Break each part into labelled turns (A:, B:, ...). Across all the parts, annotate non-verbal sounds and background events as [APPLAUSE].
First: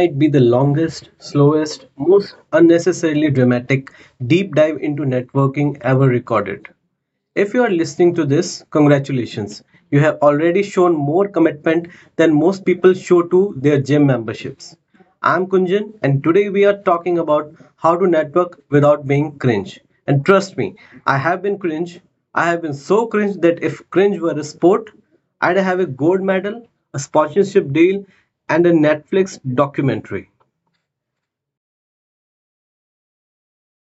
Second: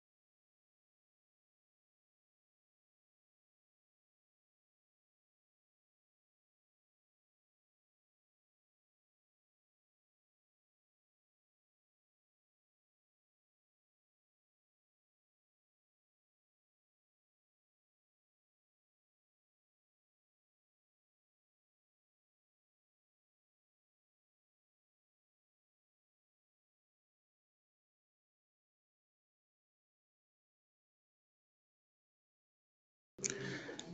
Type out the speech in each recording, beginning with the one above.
A: might be the longest, slowest, most unnecessarily dramatic deep dive into networking ever recorded. If you are listening to this, congratulations. You have already shown more commitment than most people show to their gym memberships. I'm Kunjan, and today we are talking about how to network without being cringe. And trust me, I have been cringe. I have been so cringe that if cringe were a sport, I'd have a gold medal, a sponsorship deal, and a Netflix documentary.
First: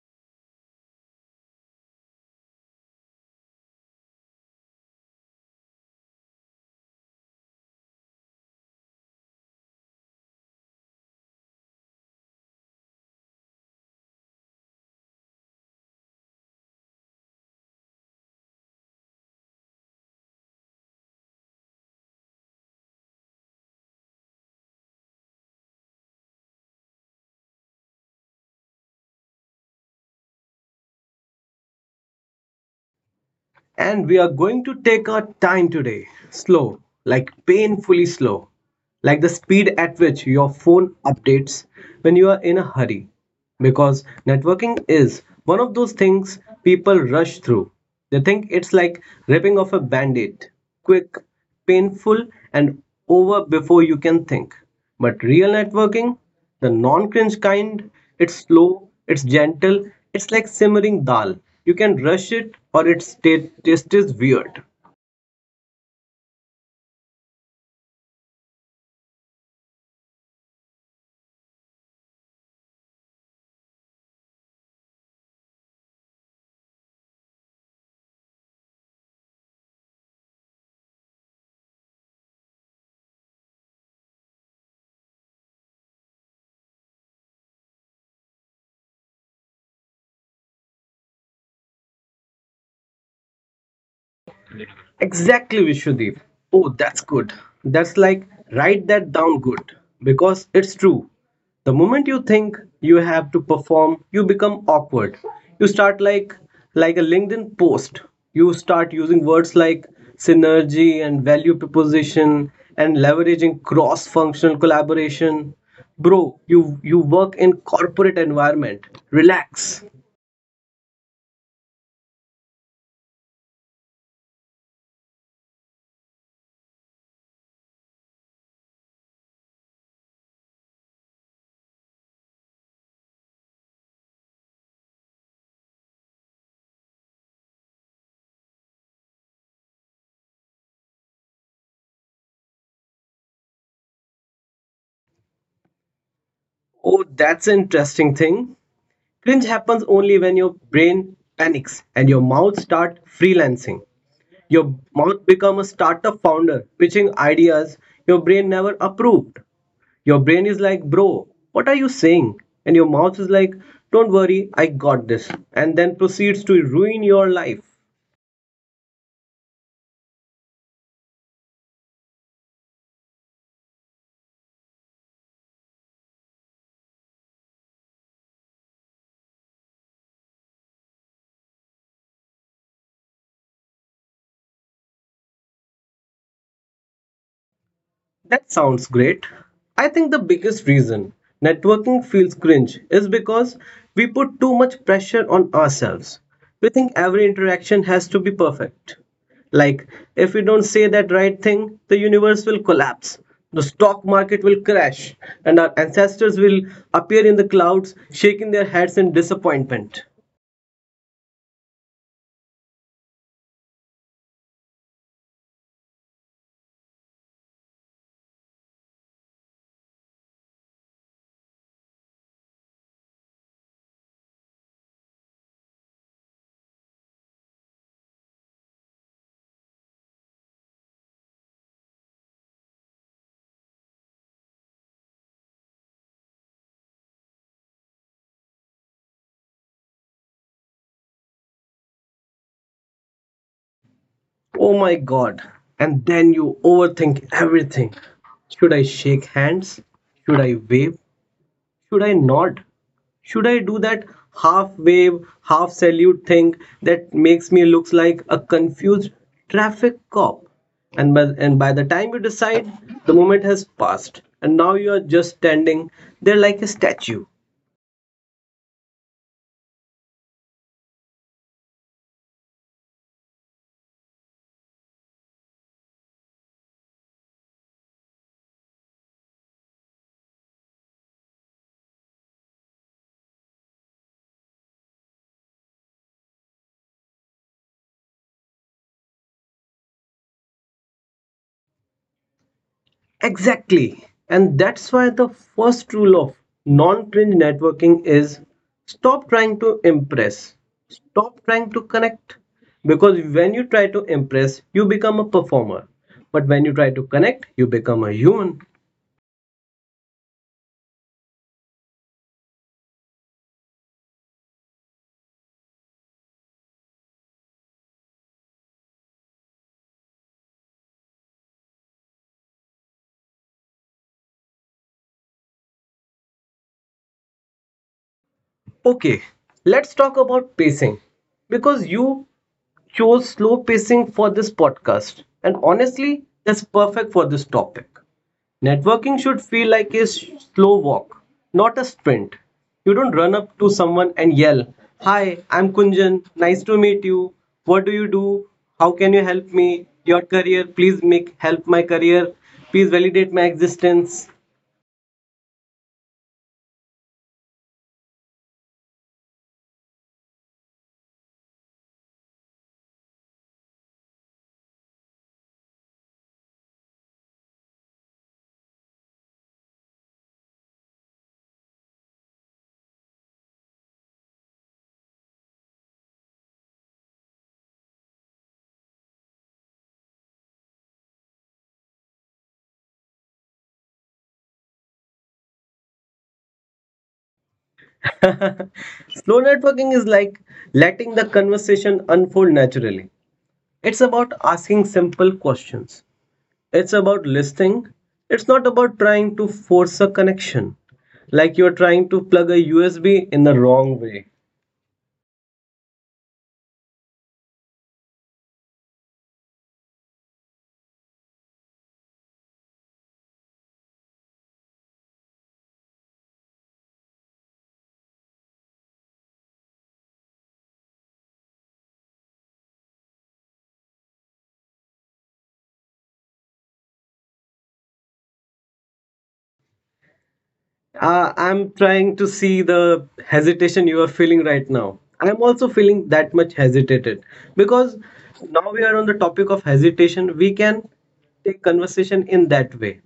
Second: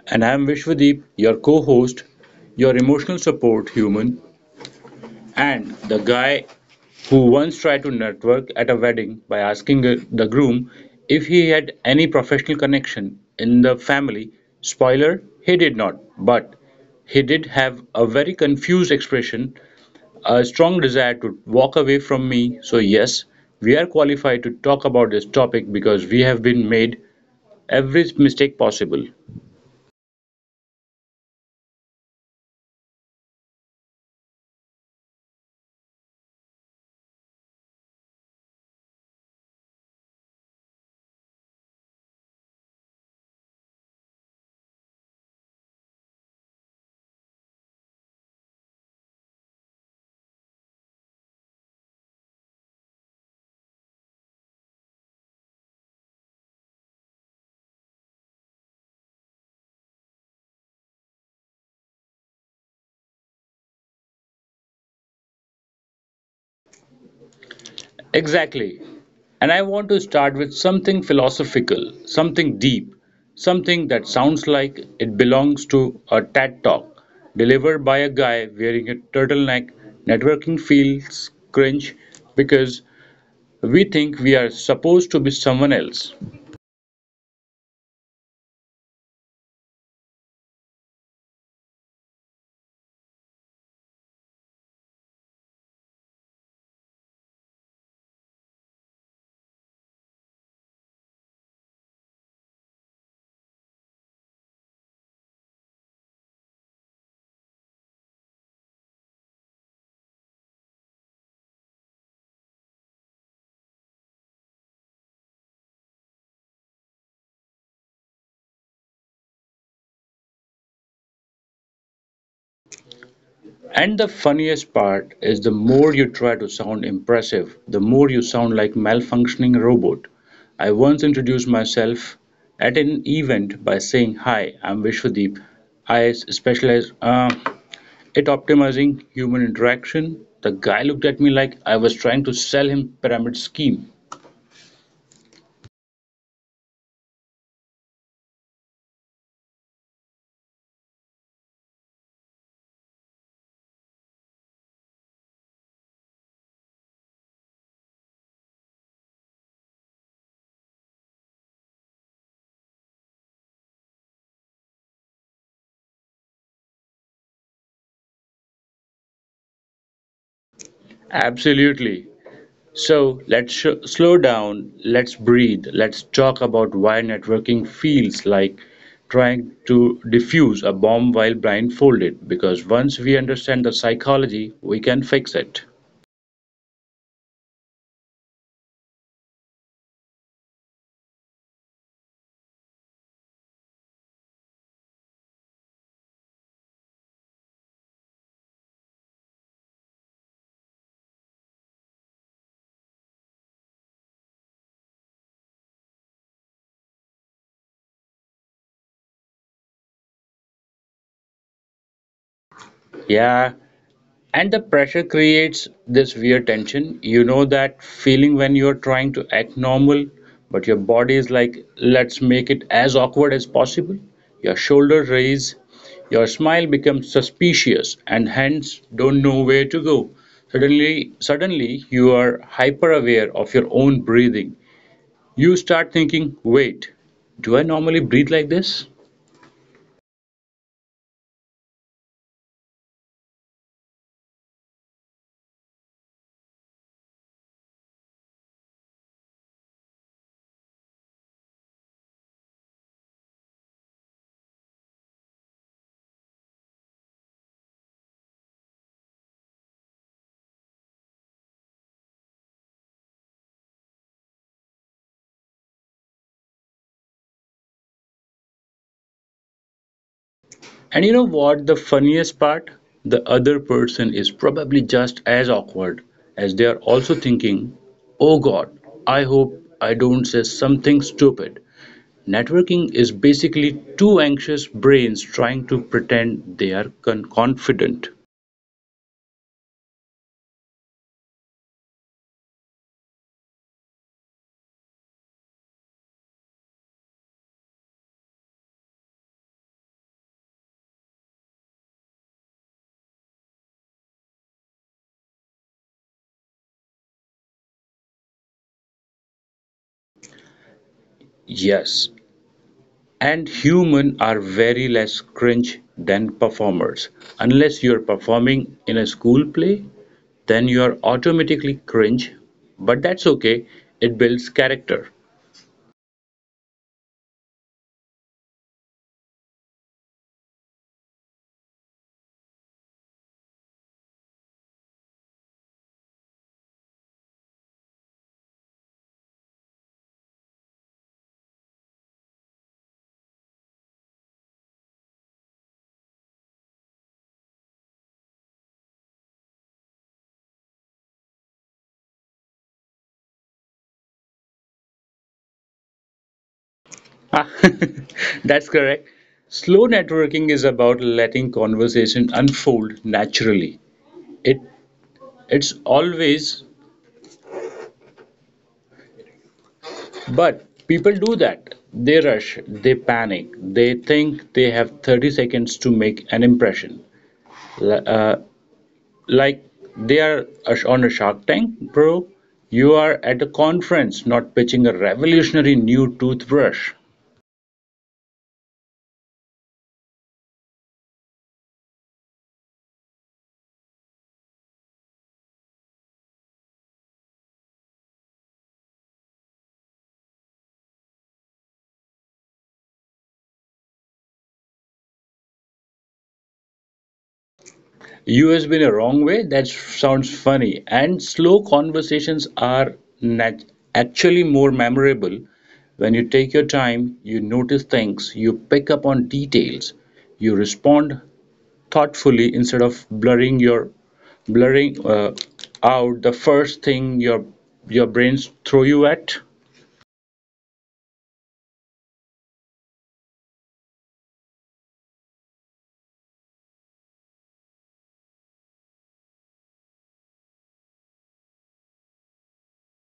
B: And I'm Vishwadeep, your co host, your emotional support human, and the guy who once tried to network at a wedding by asking the groom if he had any professional connection in the family. Spoiler, he did not, but he did have a very confused expression, a strong desire to walk away from me. So, yes, we are qualified to talk about this topic because we have been made every mistake possible.
A: And we are going to take our time today, slow, like painfully slow, like the speed at which your phone updates when you are in a hurry. Because networking is one of those things people rush through. They think it's like ripping off a band aid quick, painful, and over before you can think. But real networking the non cringe kind, it's slow, it's gentle, it's like simmering dal. You can rush it or its taste is weird.
B: Exactly. And I want to start with something philosophical, something deep, something that sounds like it belongs to a TED talk delivered by a guy wearing a turtleneck. Networking feels cringe because we think we are supposed to be someone else.
A: Exactly, Vishwadeep. Oh, that's good. That's like, write that down good. Because it's true. The moment you think you have to perform, you become awkward. You start like a LinkedIn post. You start using words like synergy and value proposition and leveraging cross-functional collaboration. Bro, you work in corporate environment. Relax.
B: And the funniest part is the more you try to sound impressive, the more you sound like malfunctioning robot. I once introduced myself at an event by saying, "Hi, I'm Vishwadeep. I specialize at optimizing human interaction." The guy looked at me like I was trying to sell him pyramid scheme.
A: Oh, that's an interesting thing. Cringe happens only when your brain panics and your mouth start freelancing. Your mouth become a startup founder pitching ideas your brain never approved. Your brain is like, "Bro, what are you saying?" And your mouth is like, "Don't worry, I got this." And then proceeds to ruin your life.
B: Absolutely. So slow down, let's breathe, let's talk about why networking feels like trying to defuse a bomb while blindfolded. Because once we understand the psychology, we can fix it.
A: That sounds great. I think the biggest reason networking feels cringe is because we put too much pressure on ourselves. We think every interaction has to be perfect. Like, if we don't say that right thing, the universe will collapse, the stock market will crash, and our ancestors will appear in the clouds, shaking their heads in disappointment.
B: Yeah, and the pressure creates this weird tension. You know that feeling when you're trying to act normal, but your body is like, let's make it as awkward as possible. Your shoulders raise, your smile becomes suspicious, and hence don't know where to go. Suddenly, you are hyper aware of your own breathing. You start thinking, wait, do I normally breathe like this?
A: Oh my god. And then you overthink everything. Should I shake hands? Should I wave? Should I not? Should I do that half wave, half salute thing that makes me looks like a confused traffic cop? And by the time you decide, the moment has passed, and now you are just standing there like a statue.
B: And you know what? The funniest part? The other person is probably just as awkward as they are also thinking, oh god, I hope I don't say something stupid. Networking is basically two anxious brains trying to pretend they are confident.
A: Exactly. And that's why the first rule of non cringe networking is stop trying to impress, stop trying to connect. Because when you try to impress, you become a performer. But when you try to connect, you become a human.
B: Yes, and humans are very less cringe than performers. Unless you're performing in a school play, then you're automatically cringe, but that's okay. It builds character.
A: Okay, let's talk about pacing. Because you chose slow pacing for this podcast, and honestly, that's perfect for this topic. Networking should feel like slow walk, not a sprint. You don't run up to someone and yell, "Hi, I'm Kunjan. Nice to meet you. What do you do? How can you help me? Your career, please make help my career. Please validate my existence."
B: Ah, [LAUGHS] that's correct. Slow networking is about letting conversation unfold naturally. It it's always but people do that. They rush, they panic, they think they have 30 seconds to make an impression. L- Uh, like they are on a Shark Tank, bro. You are at a conference, not pitching a revolutionary new toothbrush.
A: [LAUGHS] Slow networking is like letting the conversation unfold naturally. It's about asking simple questions. It's about listening. It's not about trying to force a connection, like you're trying to plug a USB in the wrong way.
B: You has been a wrong way. That sounds funny. And slow conversations are nat- actually more memorable when you take your time. You notice things. You pick up on details. You respond thoughtfully instead of blurring your blurring out the first thing your brains throw you at.
A: I'm trying to see the hesitation you are feeling right now. I'm also feeling that much hesitated because now we are on the topic of hesitation. We can take conversation in that way.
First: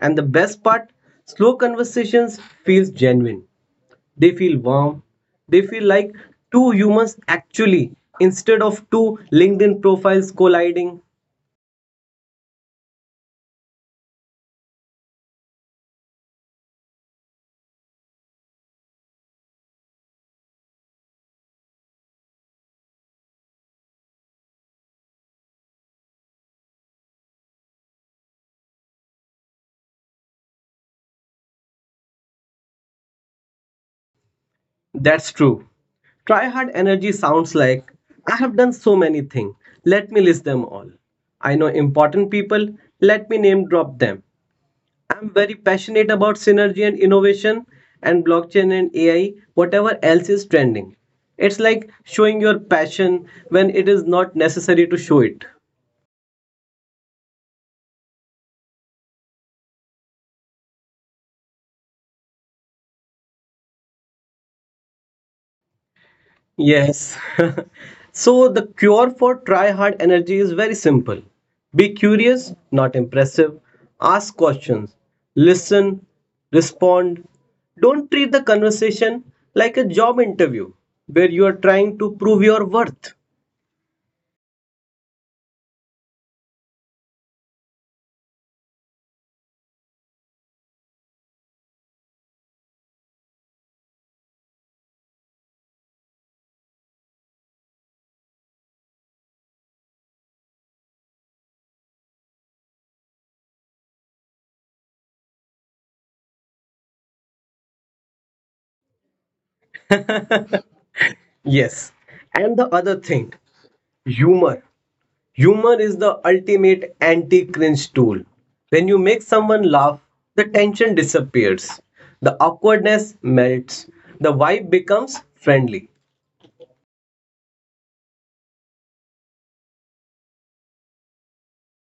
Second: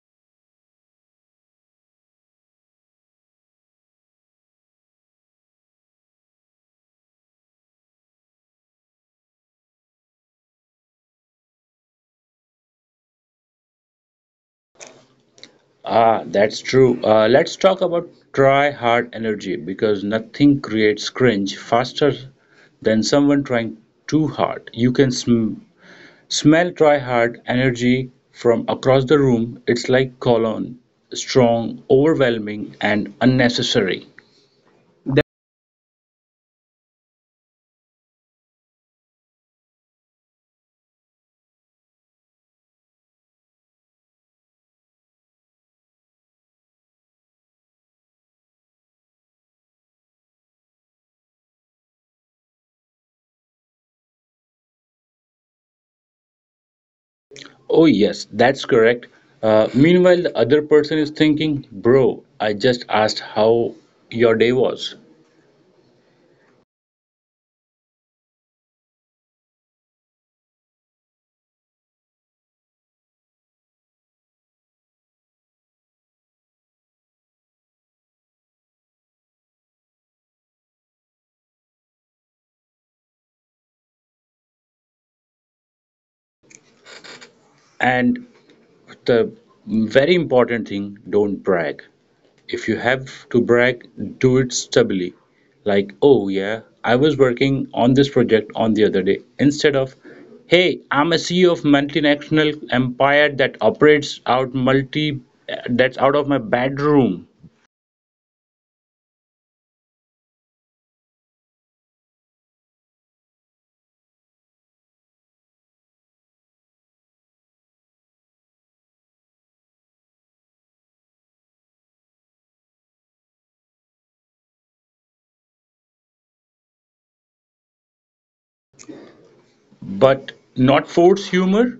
A: And the best part, slow conversations feels genuine. They feel warm. They feel like two humans actually, instead of two LinkedIn profiles colliding.
B: Ah, that's true. Let's talk about try hard energy because nothing creates cringe faster than someone trying too hard. You can smell try hard energy from across the room. It's like cologne, strong, overwhelming, and unnecessary.
A: That's true. Try hard energy sounds like I have done so many things. Let me list them all. I know important people. Let me name drop them. I'm very passionate about synergy and innovation and blockchain and AI, whatever else is trending. It's like showing your passion when it is not necessary to show it.
B: Oh, yes, that's correct. Meanwhile, the other person is thinking, bro, I just asked how your day was.
A: Yes. [LAUGHS] So the cure for try hard energy is very simple. Be curious, not impressive. Ask questions. Listen, respond. Don't treat the conversation like a job interview where you are trying to prove your worth.
B: And the very important thing, don't brag. If you have to brag, do it stably, like, oh yeah, I was working on this project on the other day, instead of, hey, I'm a CEO of multinational empire that operates out multi, that's out of my bedroom.
A: Yes. And the other thing, humor. Humor is the ultimate anti cringe tool. When you make someone laugh, the tension disappears, the awkwardness melts, the vibe becomes friendly.
B: But not force humor,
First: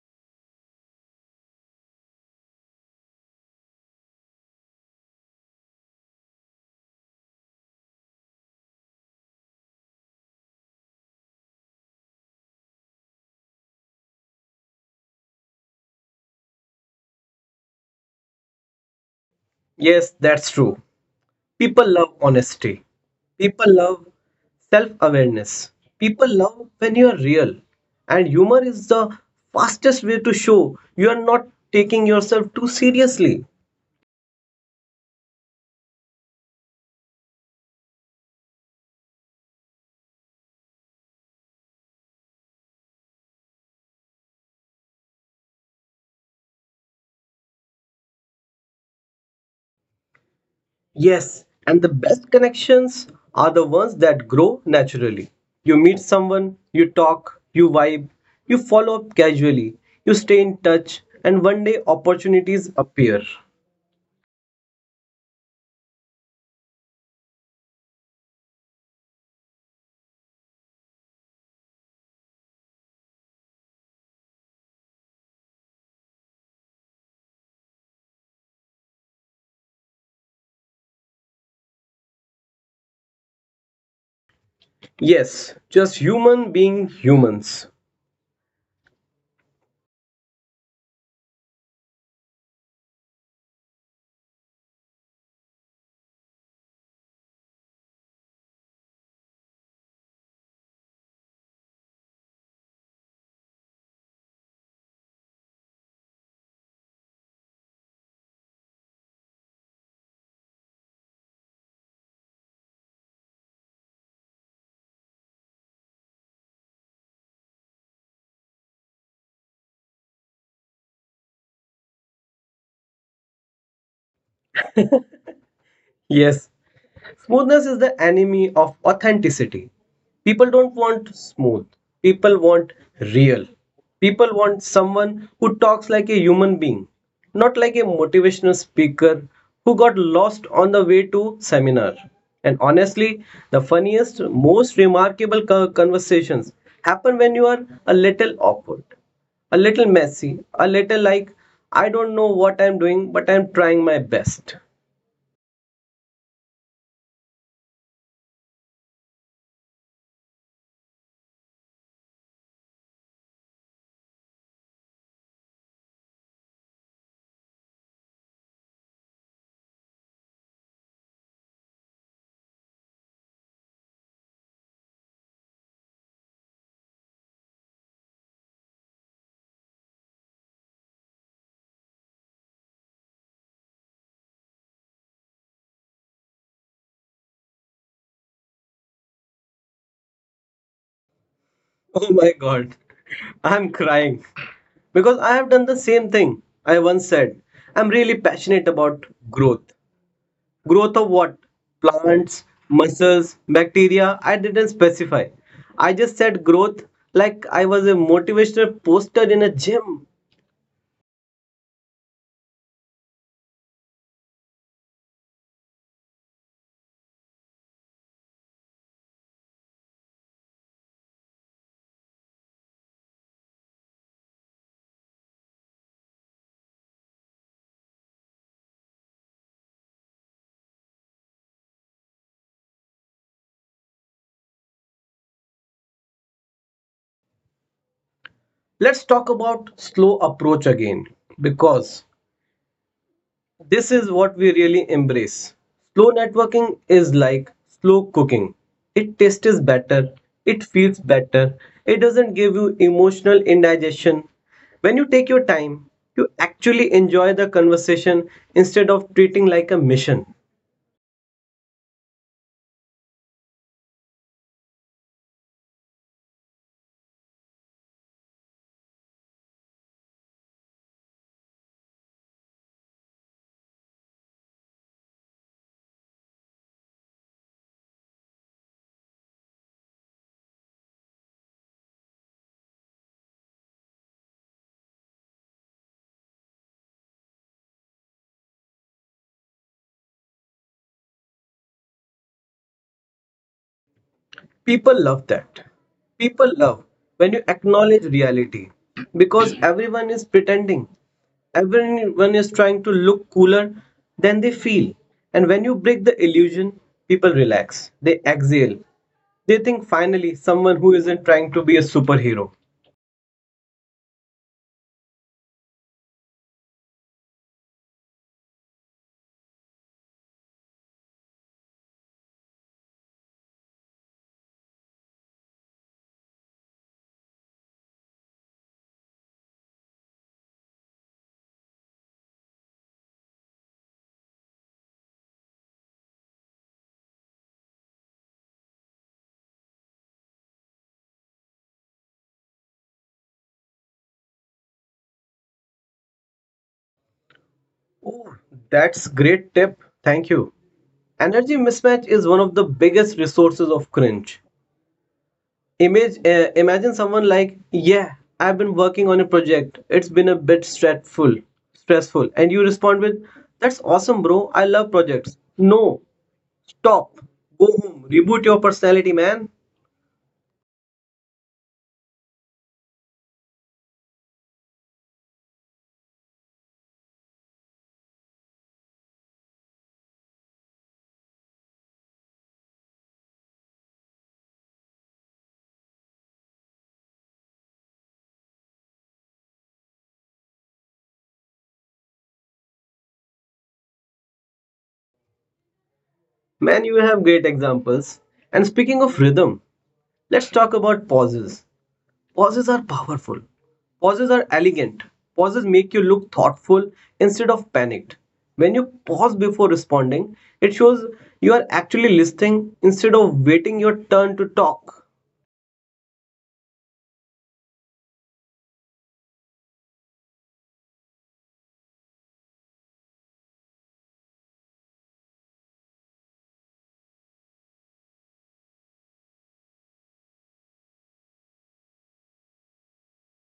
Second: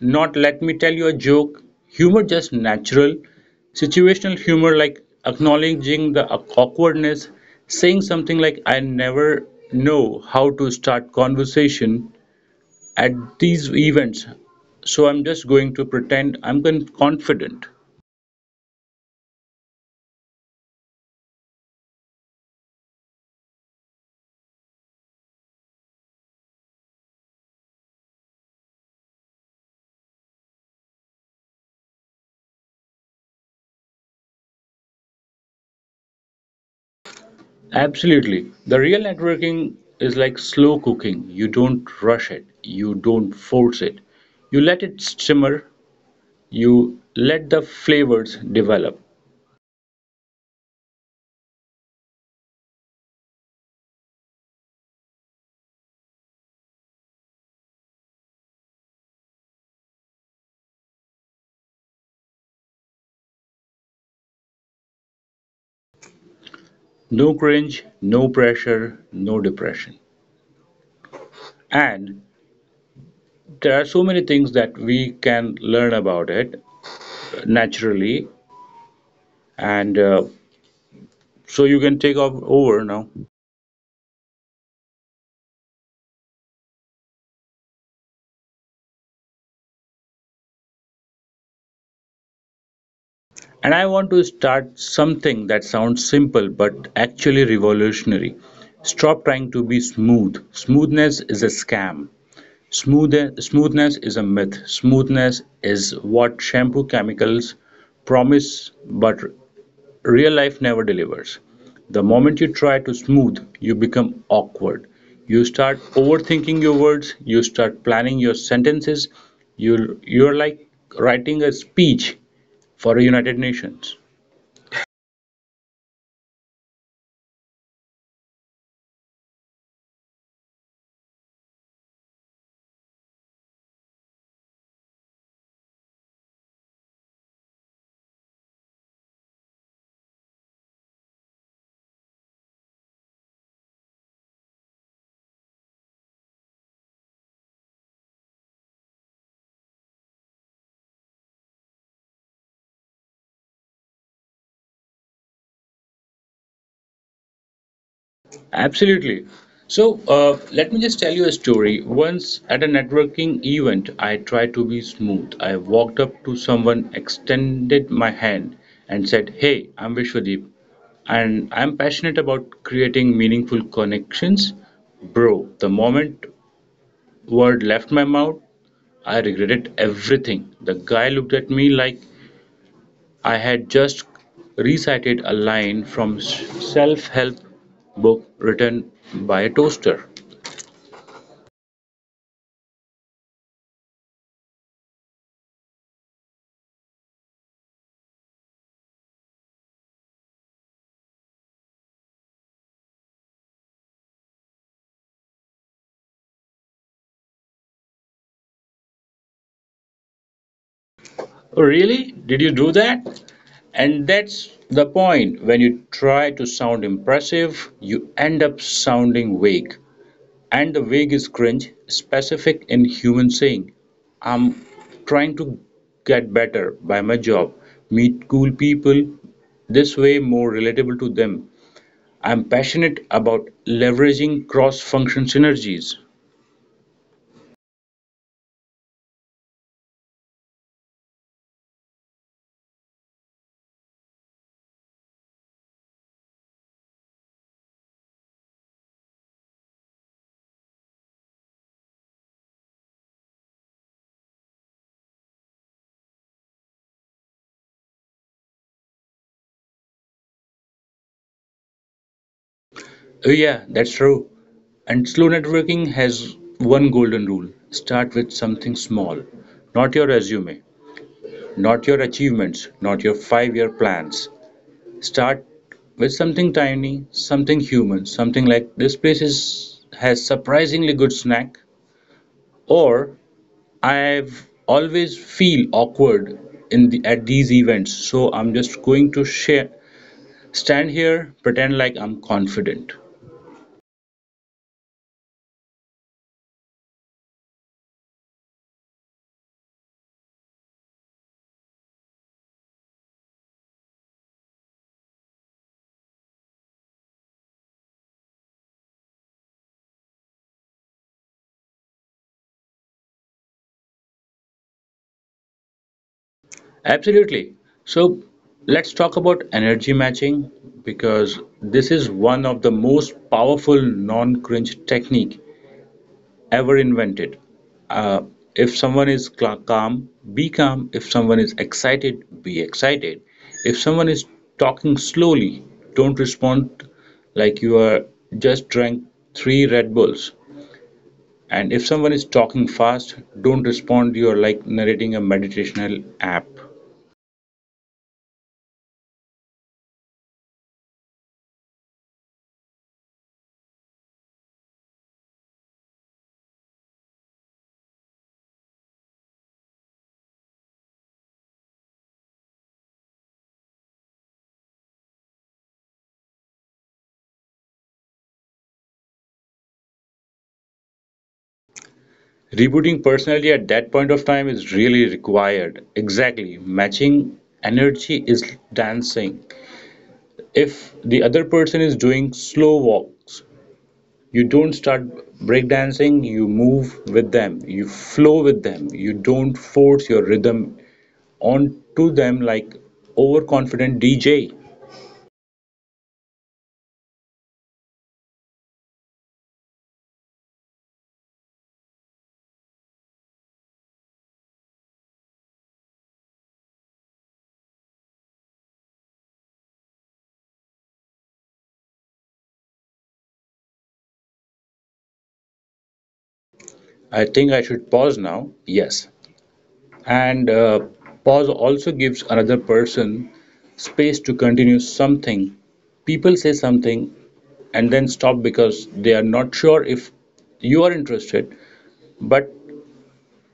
B: not let me tell you a joke. Humor just natural, situational humor like acknowledging the awkwardness, saying something like, I never know how to start conversation at these events. So I'm just going to pretend I'm confident.
A: Yes, that's true. People love honesty, people love self awareness, people love when you are real. And humor is the fastest way to show you are not taking yourself too seriously.
B: Absolutely. The real networking is like slow cooking. You don't rush it. You don't force it. You let it simmer. You let the flavors develop.
A: Yes, and the best connections are the ones that grow naturally. You meet someone, you talk, you vibe, you follow up casually, you stay in touch, and one day opportunities appear.
B: No cringe, no pressure, no depression. And there are so many things that we can learn about it naturally. And so you can take off over now.
A: Yes, just human being humans.
B: And I want to start something that sounds simple but actually revolutionary. Stop trying to be smooth. Smoothness is a scam. Smoothness is a myth. Smoothness is what shampoo chemicals promise but real life never delivers. The moment you try to smooth, you become awkward. You start overthinking your words, you start planning your sentences. You're like writing a speech for a United Nations.
A: Yes, smoothness is the enemy of authenticity. People don't want smooth, people want real. People want someone who talks like a human being, not like a motivational speaker who got lost on the way to seminar. And honestly, the funniest, most remarkable conversations happen when you are a little awkward, a little messy, a little like, I don't know what I'm doing, but I'm trying my best.
B: Absolutely. So let me just tell you a story. Once at a networking event, I tried to be smooth. I walked up to someone, extended my hand, and said, "Hey, I'm Vishwadeep, and I'm passionate about creating meaningful connections." Bro, the moment word left my mouth, I regretted everything. The guy looked at me like I had just recited a line from self-help book written by a toaster.
A: Oh my God, I'm crying because I have done the same thing. I once said, I'm really passionate about growth. Growth of what? Plants, muscles, bacteria. I didn't specify. I just said growth like I was a motivational poster in a gym.
B: "Oh, really? Did you do that?" And that's the point. When you try to sound impressive, you end up sounding vague. And the vague is cringe specific in human saying. I'm trying to get better by my job, meet cool people, this way more relatable to them. I am passionate about leveraging cross-function synergies.
A: Let's talk about slow approach again because this is what we really embrace. Slow networking is like slow cooking. It tastes better, it feels better, it doesn't give you emotional indigestion. When you take your time, you actually enjoy the conversation instead of treating like a mission.
B: Oh yeah, that's true. And slow networking has one golden rule. Start with something small. Not your resume, not your achievements, not your five-year plans. Start with something tiny, something human, something like this place is has surprisingly good snack, or I've always feel awkward in the at these events so I'm just going to share stand here, pretend like I'm confident.
A: People love that, people love when you acknowledge reality, because everyone is pretending, everyone is trying to look cooler than they feel, and when you break the illusion, people relax, they exhale, they think finally someone who isn't trying to be a superhero.
B: Absolutely. So let's talk about energy matching because this is one of the most powerful non-cringe technique ever invented. Uh, if someone is calm, be calm. If someone is excited, be excited. If someone is talking slowly, don't respond like you are just drank three Red Bulls. And if someone is talking fast, don't respond. You're like narrating a meditational app.
A: Oh, that's great tip, thank you. Energy mismatch is one of the biggest resources of cringe. Imagine someone like, yeah, I've been working on a project. It's been a bit stressful, and you respond with, "That's awesome, bro. I love projects." No, stop. Go home. Reboot your personality, man.
B: Rebooting personally at that point of time is really required. Exactly. Matching energy is dancing. If the other person is doing slow walks, you don't start breakdancing, you move with them, you flow with them, you don't force your rhythm onto them like overconfident DJ.
A: Man, you have great examples. And speaking of rhythm, let's talk about pauses. Pauses are powerful. Pauses are elegant. Pauses make you look thoughtful instead of panicked. When you pause before responding, it shows you are actually listening instead of waiting your turn to talk.
B: I think I should pause now. Yes. And pause also gives another person space to continue something. People say something and then stop because they are not sure if you are interested. But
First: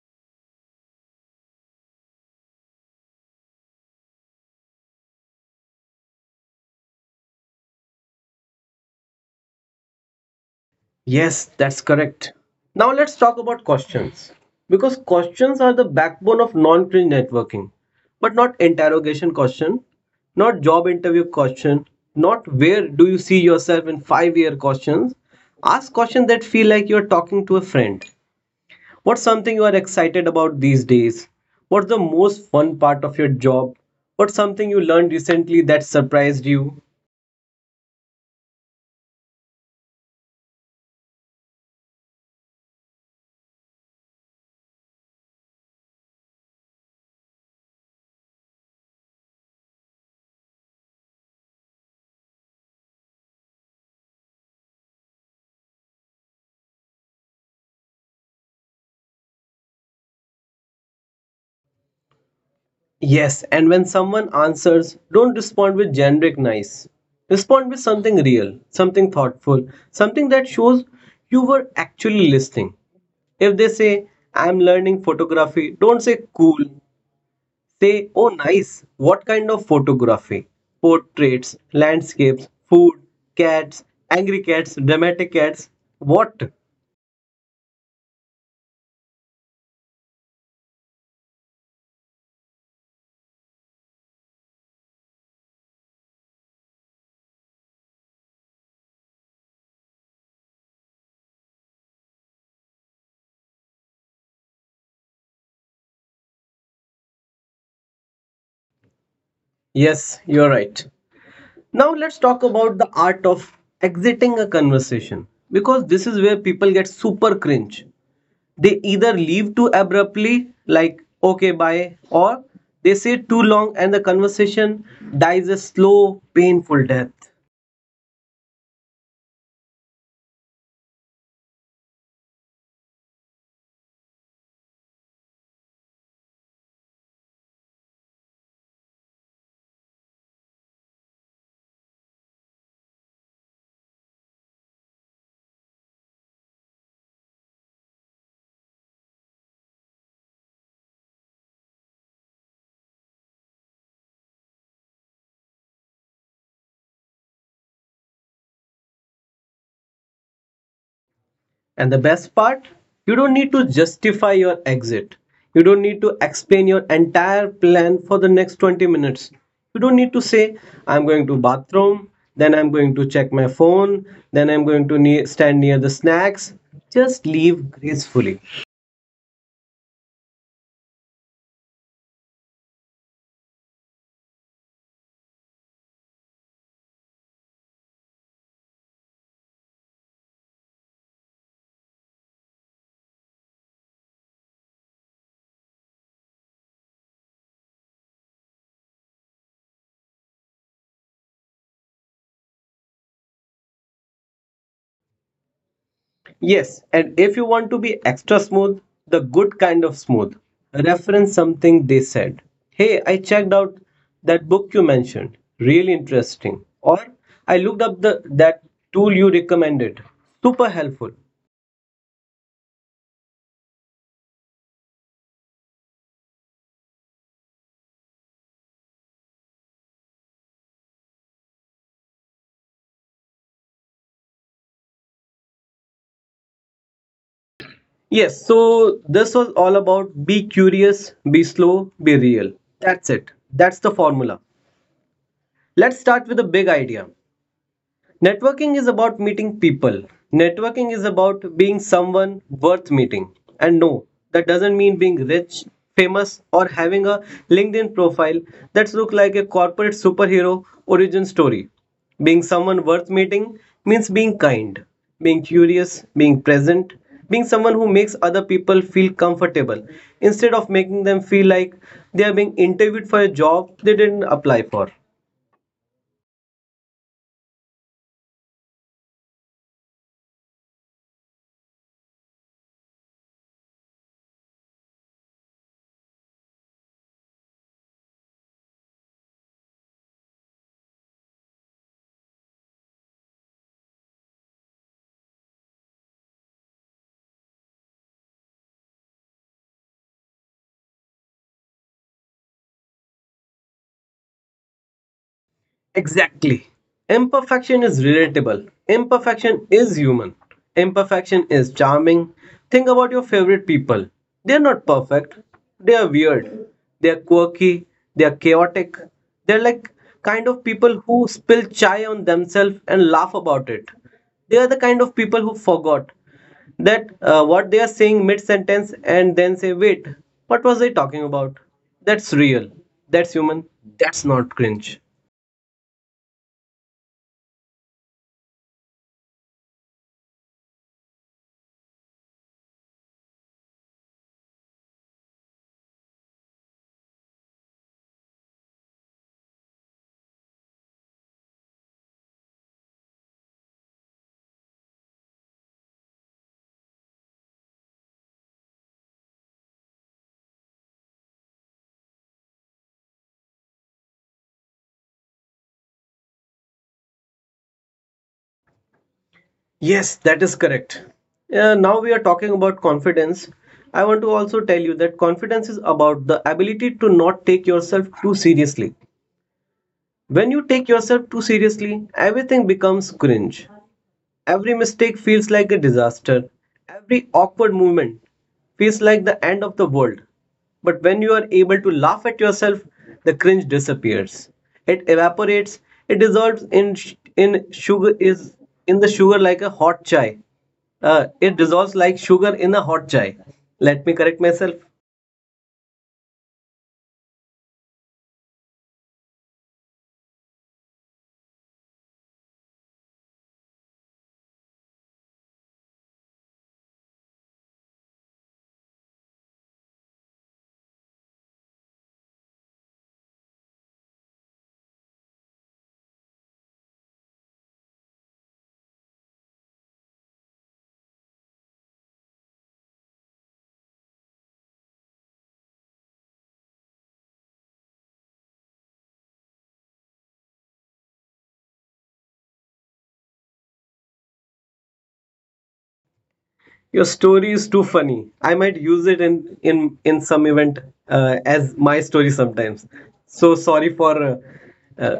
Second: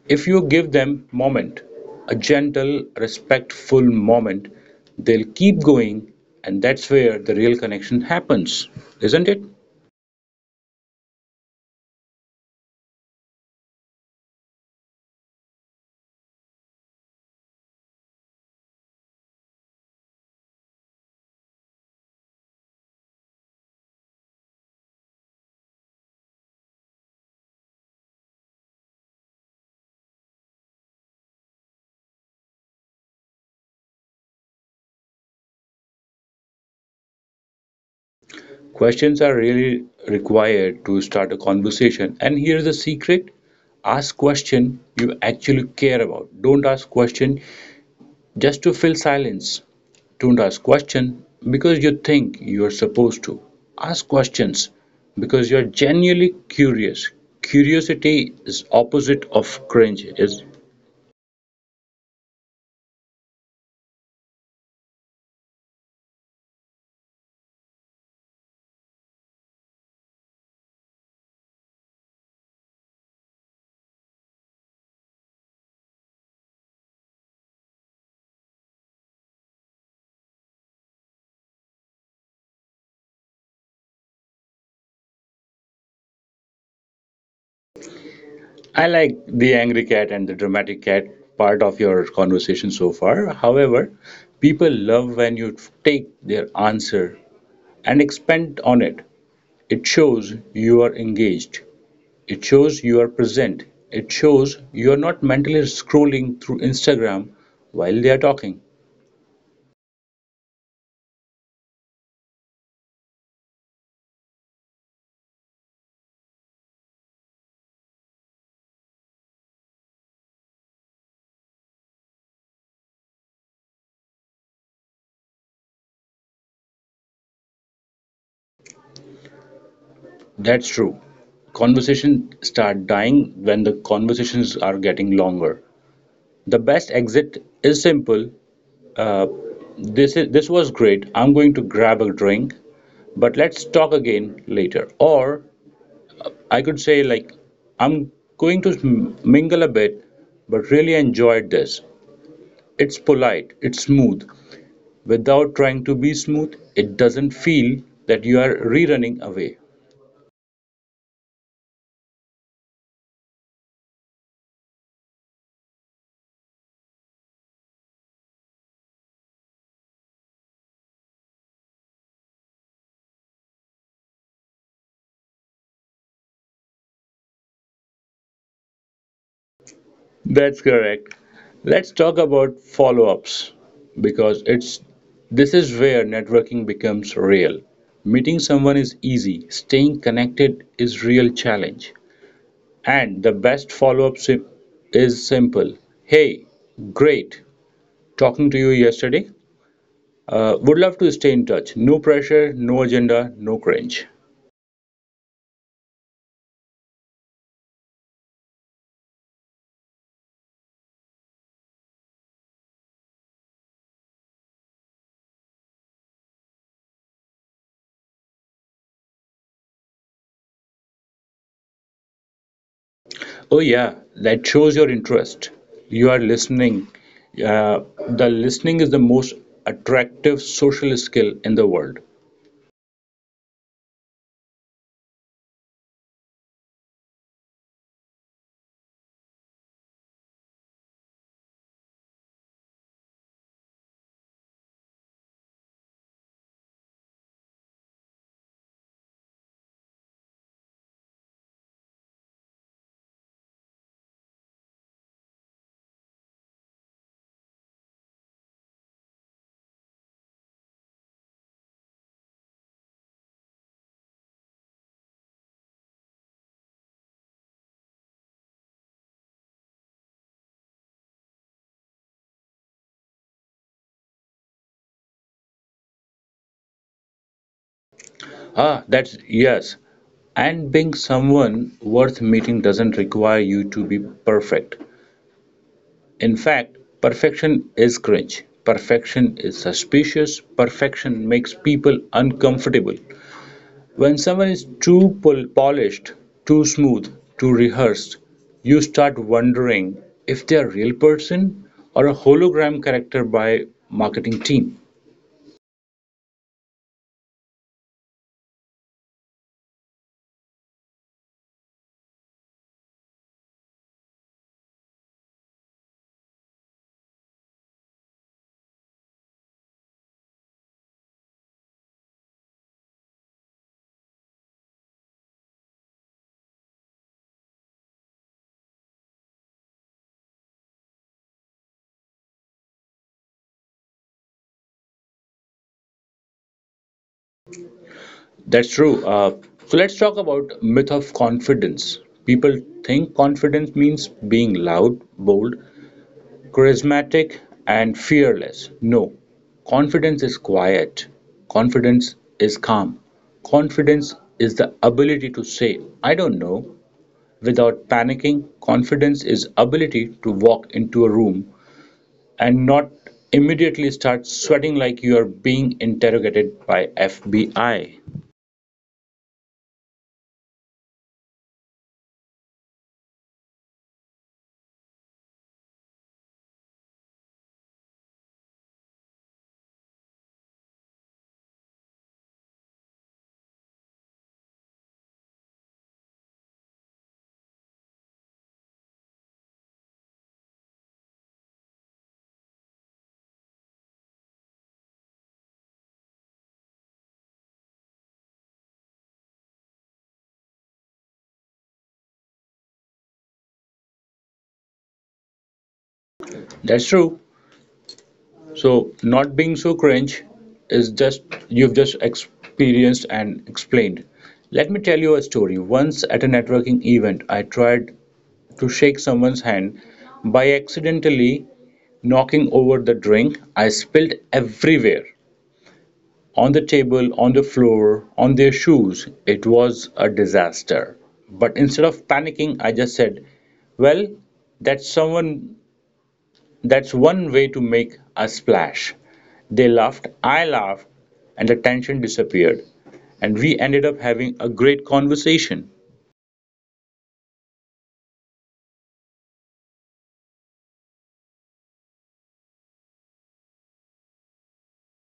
B: if you give them moment, a gentle, respectful moment, they'll keep going, and that's where the real connection happens, isn't it?
A: Yes, that's correct. Now let's talk about questions. Because questions are the backbone of non-cringe networking. But not interrogation question, not job interview question, not where do you see yourself in five-year questions. Ask questions that feel like you're talking to a friend. What's something you are excited about these days? What's the most fun part of your job? What's something you learned recently that surprised you?
B: Questions are really required to start a conversation. And here's the secret, ask question you actually care about. Don't ask question just to fill silence. Don't ask question because you think you're supposed to. Ask questions because you're genuinely curious. Curiosity is opposite of cringe. Is
A: Yes, and when someone answers, don't respond with generic nice. Respond with something real, something thoughtful, something that shows you were actually listening. If they say, I'm learning photography, don't say cool. Say, oh, nice. What kind of photography? Portraits, landscapes, food, cats, angry cats, dramatic cats. What?
B: I like the angry cat and the dramatic cat part of your conversation so far. However, people love when you take their answer and expand on it. It shows you are engaged. It shows you are present. It shows you are not mentally scrolling through Instagram while they are talking.
A: Yes, you're right. Now let's talk about the art of exiting a conversation because this is where people get super cringe. They either leave too abruptly, like okay, bye, or they say too long and the conversation dies a slow, painful death.
B: That's true. Conversations start dying when the conversations are getting longer. The best exit is simple. Uh, this was great. I'm going to grab a drink, but let's talk again later. Or I could say like, I'm going to mingle a bit, but really enjoyed this. It's polite, it's smooth. Without trying to be smooth, it doesn't feel that you are rerunning away.
A: And the best part, you don't need to justify your exit. You don't need to explain your entire plan for the next 20 minutes. You don't need to say, I'm going to bathroom, then I'm going to check my phone, then I'm going to ne- stand near the snacks. Just leave gracefully.
B: That's correct. Let's talk about follow-ups because it's this is where networking becomes real. Meeting someone is easy, staying connected is real challenge. And the best is simple. Hey, great talking to you yesterday. Would love to stay in touch. No pressure, no agenda, no cringe.
A: Yes, and if you want to be extra smooth, the good kind of smooth, reference something they said. Hey, I checked out that book you mentioned. Really interesting. Or I looked up the that tool you recommended. Super helpful.
B: Oh, yeah, that shows your interest. You are listening. Uh, the listening is the most attractive social skill in the world.
A: Yes, so this was all about be curious, be slow, be real. That's it. That's the formula. Let's start with a big idea. Networking is about meeting people. Networking is about being someone worth meeting. And no, that doesn't mean being rich, famous, or having a LinkedIn profile that looks like a corporate superhero origin story. Being someone worth meeting means being kind, being curious, being present, being someone who makes other people feel comfortable instead of making them feel like they are being interviewed for a job they didn't apply for.
B: Ah, that's yes. And being someone worth meeting doesn't require you to be perfect. In fact, perfection is cringe. Perfection is suspicious. Perfection makes people uncomfortable. When someone is too polished, too smooth, too rehearsed, you start wondering if they're a real person or a hologram character by marketing team.
A: Exactly. Imperfection is relatable. Imperfection is human. Imperfection is charming. Think about your favorite people. They're not perfect. They are weird. They're quirky. They're chaotic. They're like kind of people who spill chai on themselves and laugh about it. They are the kind of people who forgot that what they are saying mid sentence and then say, wait, what was I talking about? That's real. That's human. That's not cringe.
B: That's true. So let's talk about myth of confidence. People think confidence means being loud, bold, charismatic, and fearless. No, confidence is quiet. Confidence is calm. Confidence is the ability to say, I don't know, without panicking. Confidence is ability to walk into a room and not immediately start sweating like you are being interrogated by FBI.
A: Yes, that is correct. Now we are talking about confidence. I want to also tell you that confidence is about the ability to not take yourself too seriously. When you take yourself too seriously, everything becomes cringe. Every mistake feels like a disaster. Every awkward movement feels like the end of the world. But when you are able to laugh at yourself, the cringe disappears. It evaporates. It dissolves in sh- in sugar is in the sugar like a hot chai. It dissolves like sugar in a hot chai. Let me correct myself.
B: That's true. So not being so cringe is just you've just experienced and explained. Let me tell you a story. Once at a networking event, I tried to shake someone's hand by accidentally knocking over the drink I spilled everywhere. On the table, on the floor, on their shoes. It was a disaster. But instead of panicking, I just said, well, that's someone that's one way to make a splash. They laughed, I laughed, and the tension disappeared. And we ended up having a great conversation.
A: Your story is too funny. I might use it in some event as my story sometimes. So sorry for uh,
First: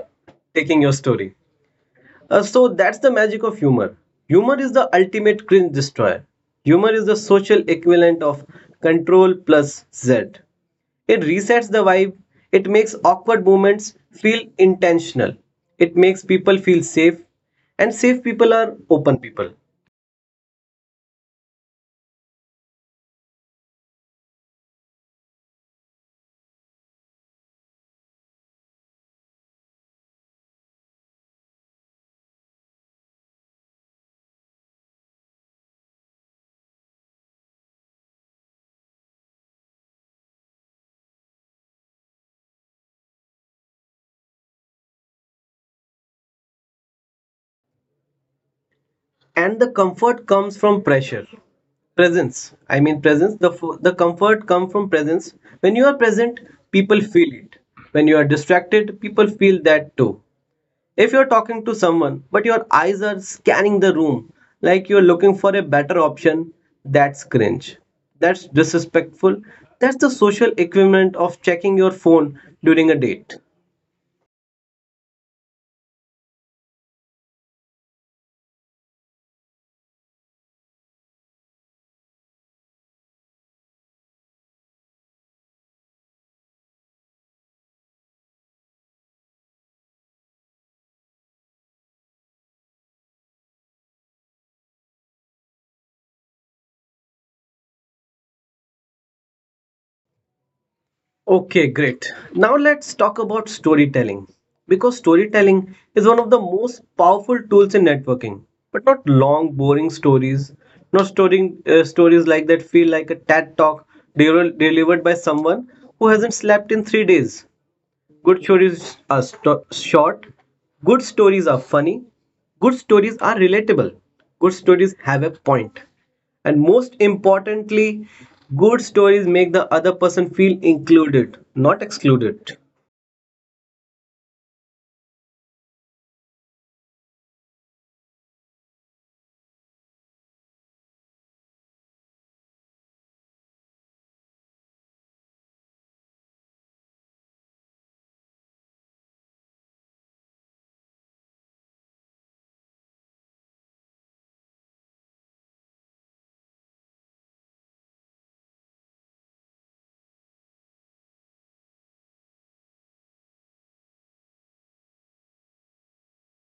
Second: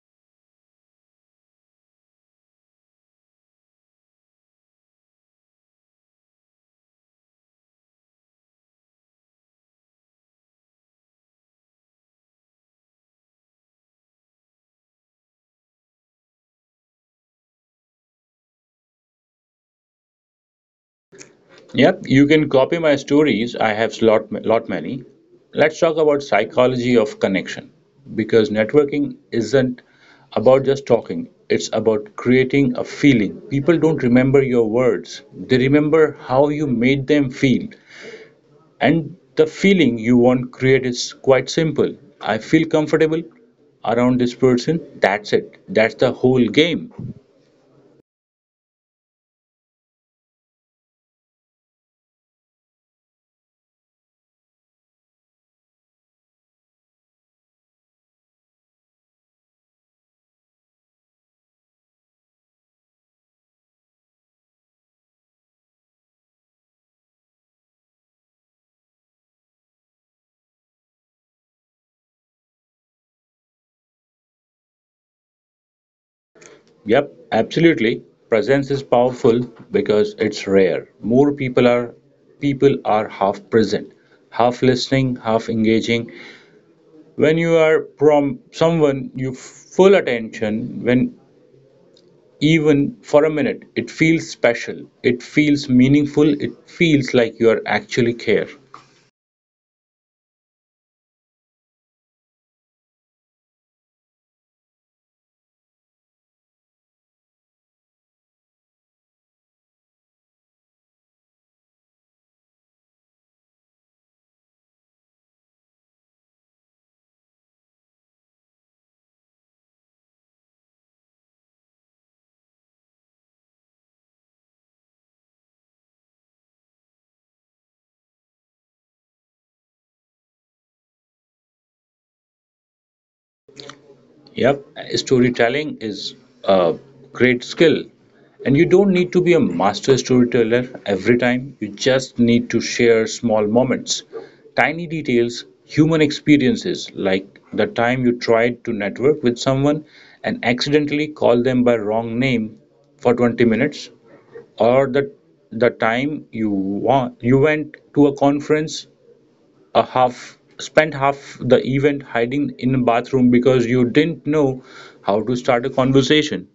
A: taking your story. So that's the magic of humor. Humor is the ultimate cringe destroyer. Humor is the social equivalent of control plus Z. It resets the vibe. It makes awkward moments feel intentional. It makes people feel safe, and safe people are open people.
B: Yep, you can copy my stories. I have lot many. Let's talk about psychology of connection because networking isn't about just talking. It's about creating a feeling. People don't remember your words. They remember how you made them feel. And the feeling you want to create is quite simple. I feel comfortable around this person. That's it. That's the whole game.
A: And the comfort comes from pressure presence I mean presence, the comfort comes from presence. When you are present, people feel it. When you are distracted, people feel that too. If you're talking to someone but your eyes are scanning the room, like you're looking for a better option, that's cringe, that's disrespectful, that's the social equivalent of checking your phone during a date.
B: Yep, absolutely. Presence is powerful because it's rare. More people are half present, half listening, half engaging. When you are from someone you full attention when even for a minute it feels special, it feels meaningful, it feels like you are actually care.
A: Okay, great. Now let's talk about storytelling because storytelling is one of the most powerful tools in networking, but not long, boring stories, not storing stories like that feel like a TED talk delivered by someone who hasn't slept in 3 days. Good stories are short. Good stories are funny. Good stories are relatable. Good stories have a point. And most importantly, good stories make the other person feel included, not excluded.
B: Yep, storytelling is a great skill. And you don't need to be a master storyteller every time. You just need to share small moments, tiny details, human experiences, like the time you tried to network with someone and accidentally called them by wrong name for 20 minutes, or the time you went to a conference a half spent half the event hiding in a bathroom because you didn't know how to start a conversation.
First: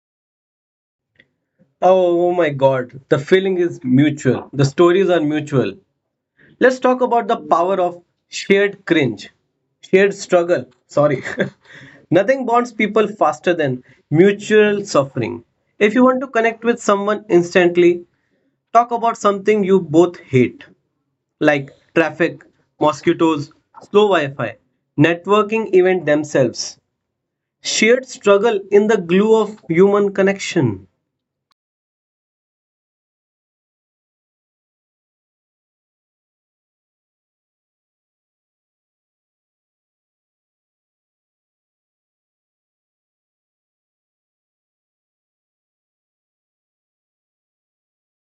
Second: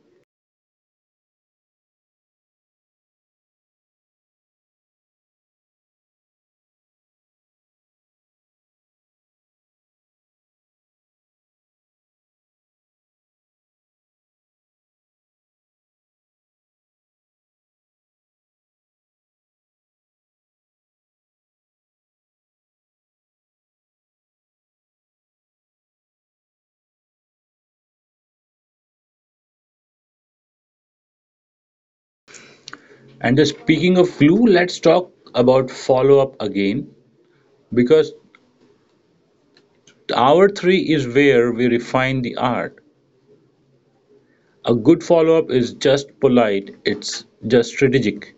A: Oh, my god, the feeling is mutual. The stories are mutual. Let's talk about the power of shared cringe, shared struggle. Sorry. [LAUGHS] Nothing bonds people faster than mutual suffering. If you want to connect with someone instantly, talk about something you both hate, like traffic, mosquitoes, slow Wi Fi, networking event themselves. Shared struggle in the glue of human connection.
B: And the speaking of flu, let's talk about follow up again because hour three is where we refine the art. A good follow up is just polite, it's just strategic.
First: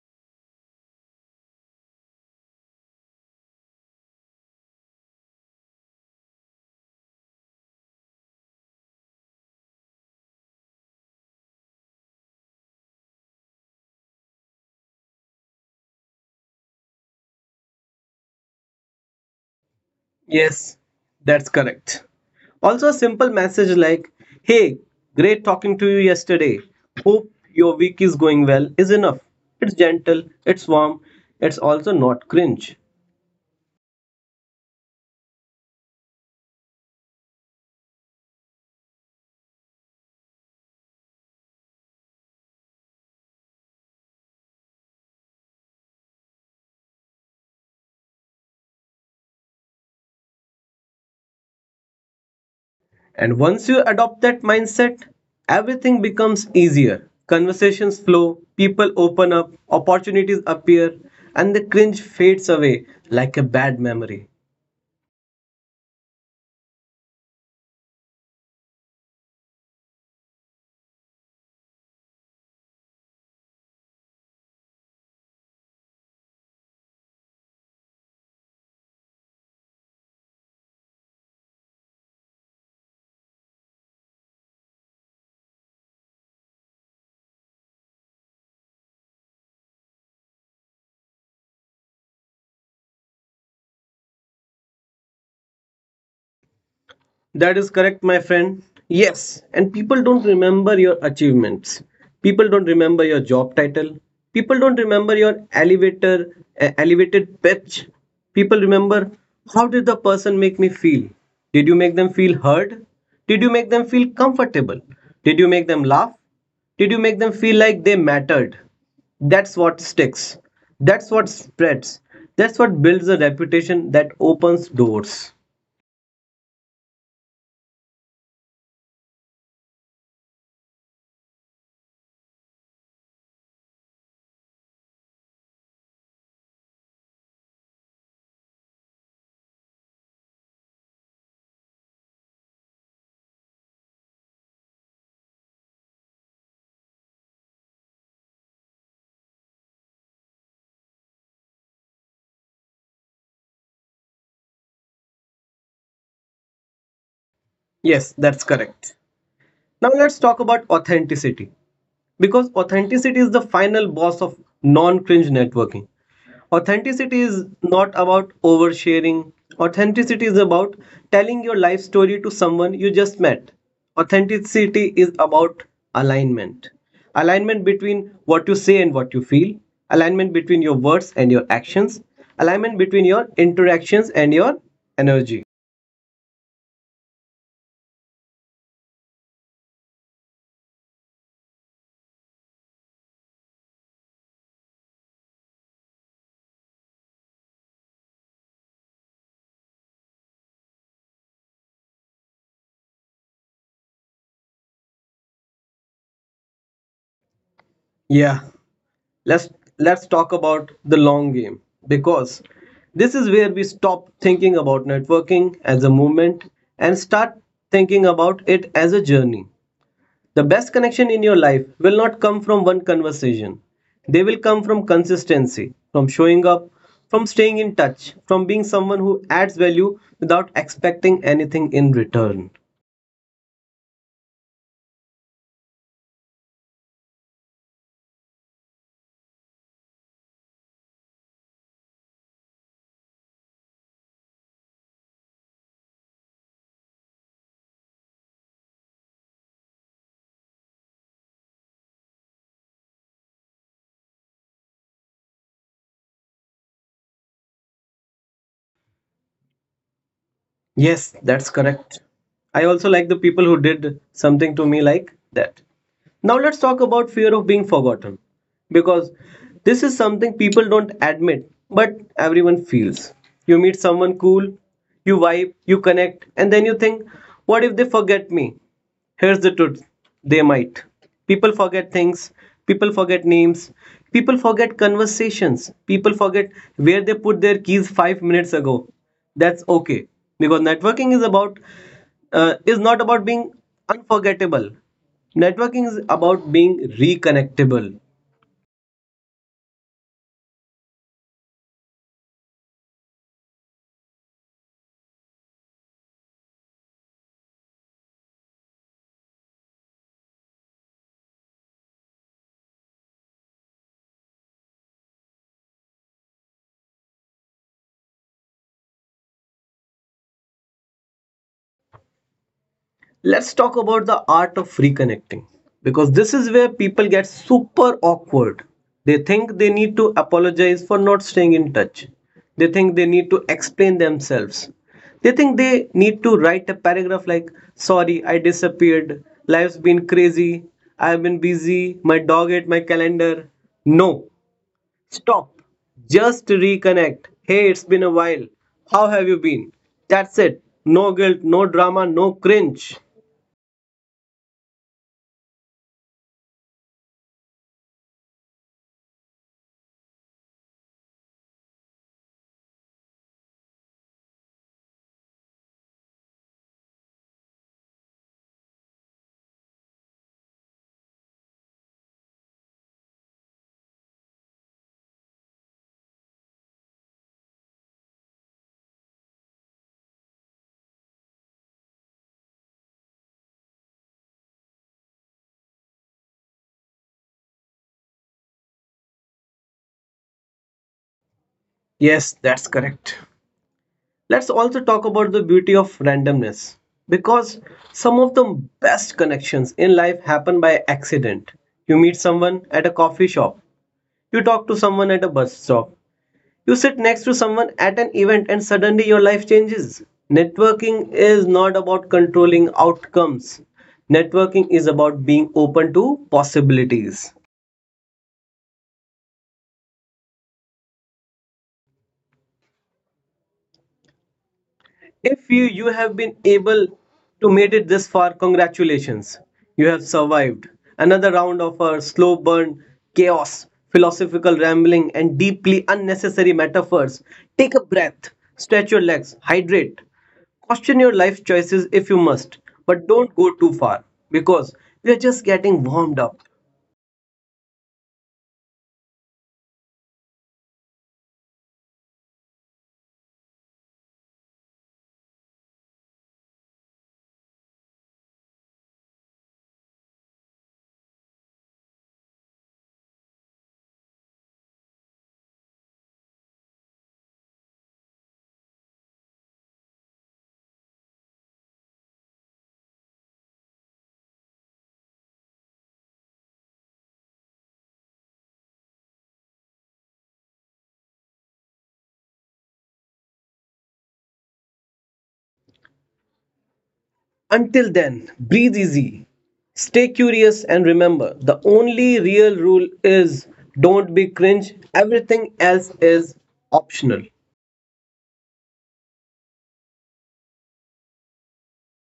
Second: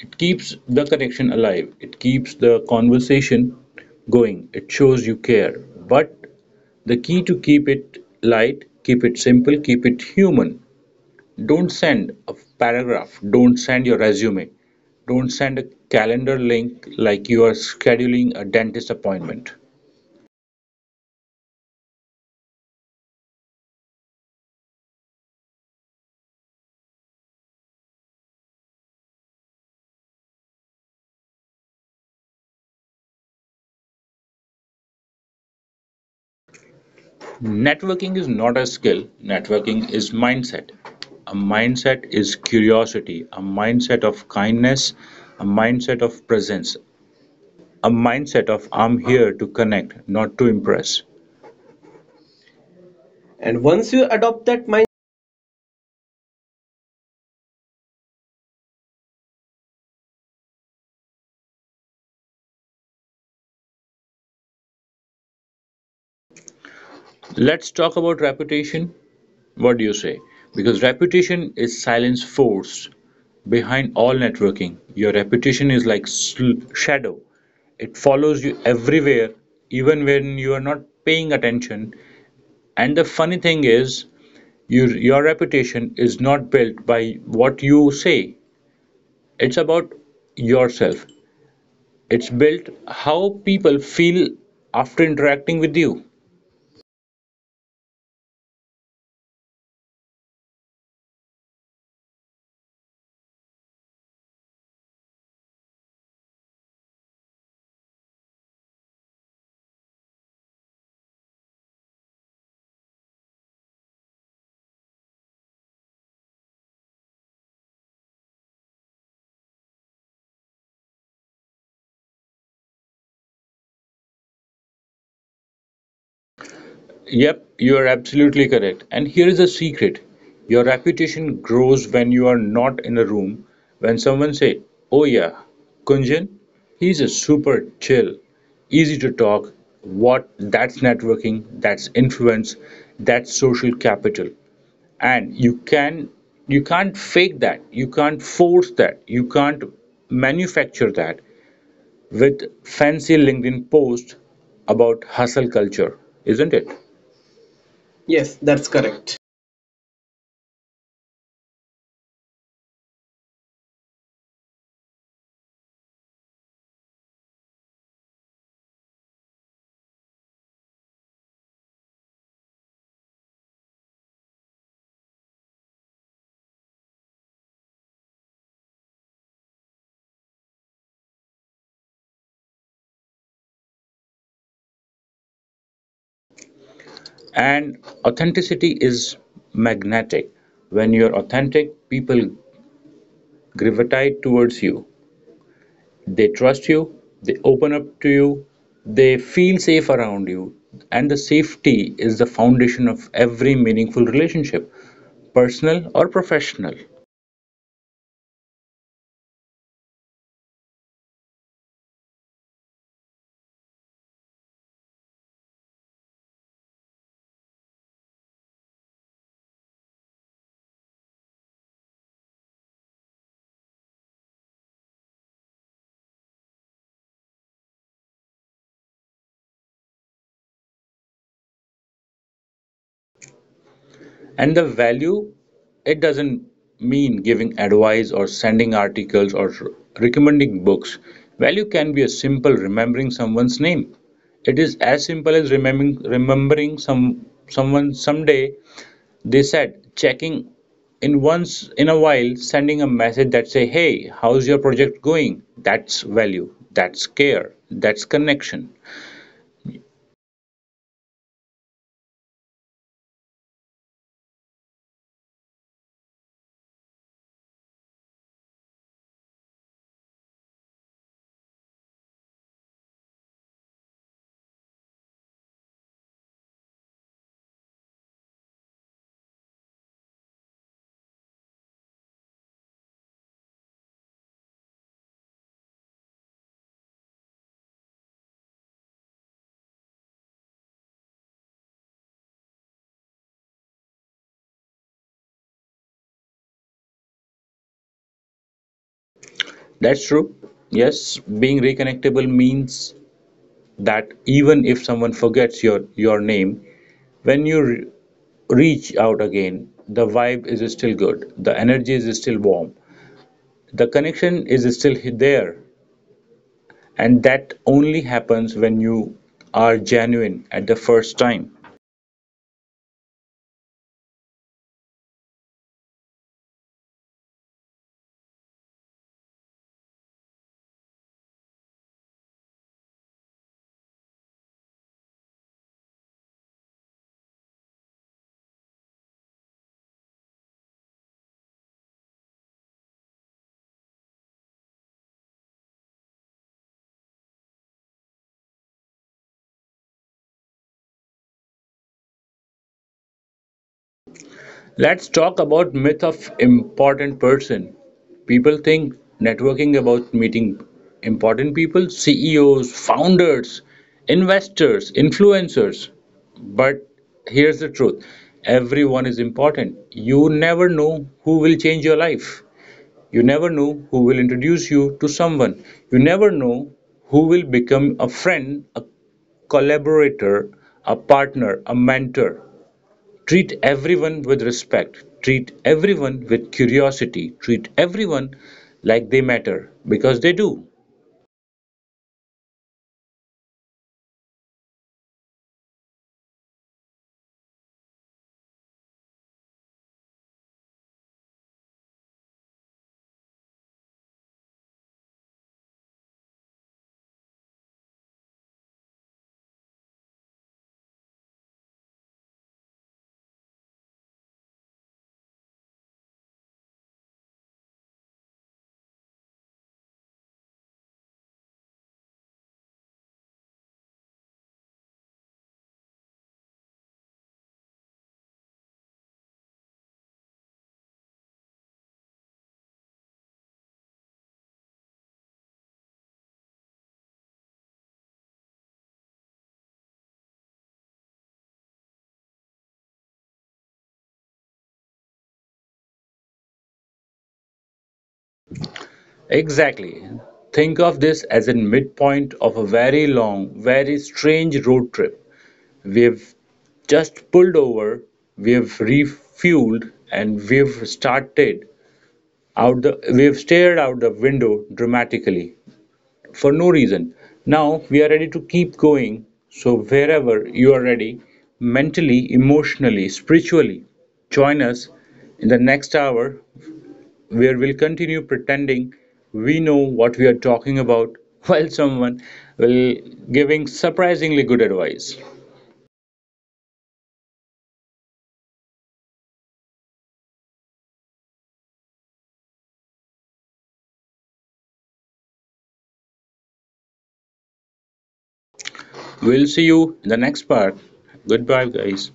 B: It keeps the connection alive, it keeps the conversation going, it shows you care. But the key to keep it light, keep it simple, keep it human. Don't send a paragraph, don't send your resume, don't send a calendar link like you are scheduling a dentist appointment.
A: Yes, that's correct. Also, a simple message like, hey, great talking to you yesterday. Hope your week is going well is enough. It's gentle, it's warm, it's also not cringe.
B: Networking is not a skill, networking is mindset. A mindset is curiosity, a mindset of kindness, a mindset of presence, a mindset of I'm here to connect, not to impress.
A: And
B: And
A: once you
B: once you
A: adopt that
B: adopt that mindset,
A: mindset, everything becomes easier. Conversations flow, people open up, opportunities appear, and the cringe fades away like a bad memory.
B: let's talk about reputation. What do you say? Because reputation is silence forced. Behind all networking, your reputation is like shadow. It follows you everywhere, even when you are not paying attention. And the funny thing is, your reputation is not built by what you say, it's about yourself. It's built how people feel after interacting with you.
A: That is correct, my friend. Yes, and people don't remember your achievements. People don't remember your job title. People don't remember your elevated pitch. People remember, how did the person make me feel? Did you make them feel heard? Did you make them feel comfortable? Did you make them laugh? Did you make them feel like they mattered? That's what sticks. That's what spreads. That's what builds a reputation that opens doors.
B: Yep, you are absolutely correct. And here is a secret. Your reputation grows when you are not in a room. When someone say, "Oh yeah, Kunjan, he's a super chill, easy to talk." What that's networking, that's influence, that's social capital. And you can't fake that. You can't force that. You can't manufacture that with fancy LinkedIn post about hustle culture, isn't it?
A: Yes,
B: Yes,
A: that's
B: that's
A: correct.
B: correct.
A: Now let's talk about authenticity because authenticity is the final boss of non cringe networking. Authenticity is not about oversharing, authenticity is about telling your life story to someone you just met. Authenticity is about alignment, alignment between what you say and what you feel, alignment between your words and your actions, alignment between your interactions and your energy.
B: And authenticity is magnetic. When you're authentic, people gravitate towards you. They trust you, they open up to you, they feel safe around you. And the safety is the foundation of every meaningful relationship, personal or professional.
A: Yeah, let's let's talk about the long game because this is where we stop thinking about networking as a movement and start thinking about it as a journey. The best connection in your life will not come from one conversation. They will come from consistency, from showing up, from staying in touch, from being someone who adds value without expecting anything in return.
B: And the value, it doesn't mean giving advice or sending articles or recommending books. Value can be as simple remembering someone's name. It is as simple as remembering some someone someday they said, checking in once in a while, sending a message that say, hey, how's your project going? That's value, that's care, that's connection.
A: Yes, that's correct. I also like the people who did something to me like that. Now let's talk about fear of being forgotten because this is something people don't admit but everyone feels. You meet someone cool, you vibe, you connect, and then you think, what if they forget me? Here's the truth, they might. People forget things, people forget names, people forget conversations, people forget where they put their keys 5 minutes ago. That's okay because networking is about is not about being unforgettable. Networking is about being reconnectable.
B: That's true. Yes, being reconnectable means that even if someone forgets your name, when you reach out again, the vibe is still good, the energy is still warm, the connection is still there. And that only happens when you are genuine at the first time.
A: Let's talk about the art of reconnecting because this is where people get super awkward. They think they need to apologize for not staying in touch, they think they need to explain themselves, they think they need to write a paragraph like, sorry I disappeared, life's been crazy, I've been busy, my dog ate my calendar. No. Stop. Just reconnect, hey, it's been a while, how have you been? That's it. No guilt, no drama, no cringe.
B: Let's talk about myth of important person. People think networking about meeting important people, CEOs, founders, investors, influencers. But here's the truth. Everyone is important. You never know who will change your life. You never know who will introduce you to someone. You never know who will become a friend, a collaborator, a partner, a mentor. Treat everyone with respect. Treat everyone with curiosity. Treat everyone like they matter because they do.
A: Yes, that's correct. Let's also talk about the beauty of randomness because some of the best connections in life happen by accident. You meet someone at a coffee shop, you talk to someone at a bus stop, you sit next to someone at an event, and suddenly your life changes. Networking is not about controlling outcomes, networking is about being open to possibilities. If you, you have been able to made it this far, congratulations. You have survived another round of our slow burn, chaos, philosophical rambling, and deeply unnecessary metaphors. Take a breath, stretch your legs, hydrate. Question your life choices if you must, but don't go too far because we are just getting warmed up.
B: Exactly. Think of this as a midpoint of a very long, very strange road trip. We've just pulled over, we've refueled, and out the we've stared out the window dramatically for no reason. Now we are ready to keep going. So, wherever you are ready, mentally, emotionally, spiritually, join us in the next hour where we'll continue pretending we know what we are talking about [LAUGHS] while someone will giving surprisingly good advice.
A: Until then, breathe easy, stay curious, and remember, the only real rule is don't be cringe, everything else is optional.
B: We'll see you in the next part. Goodbye, guys.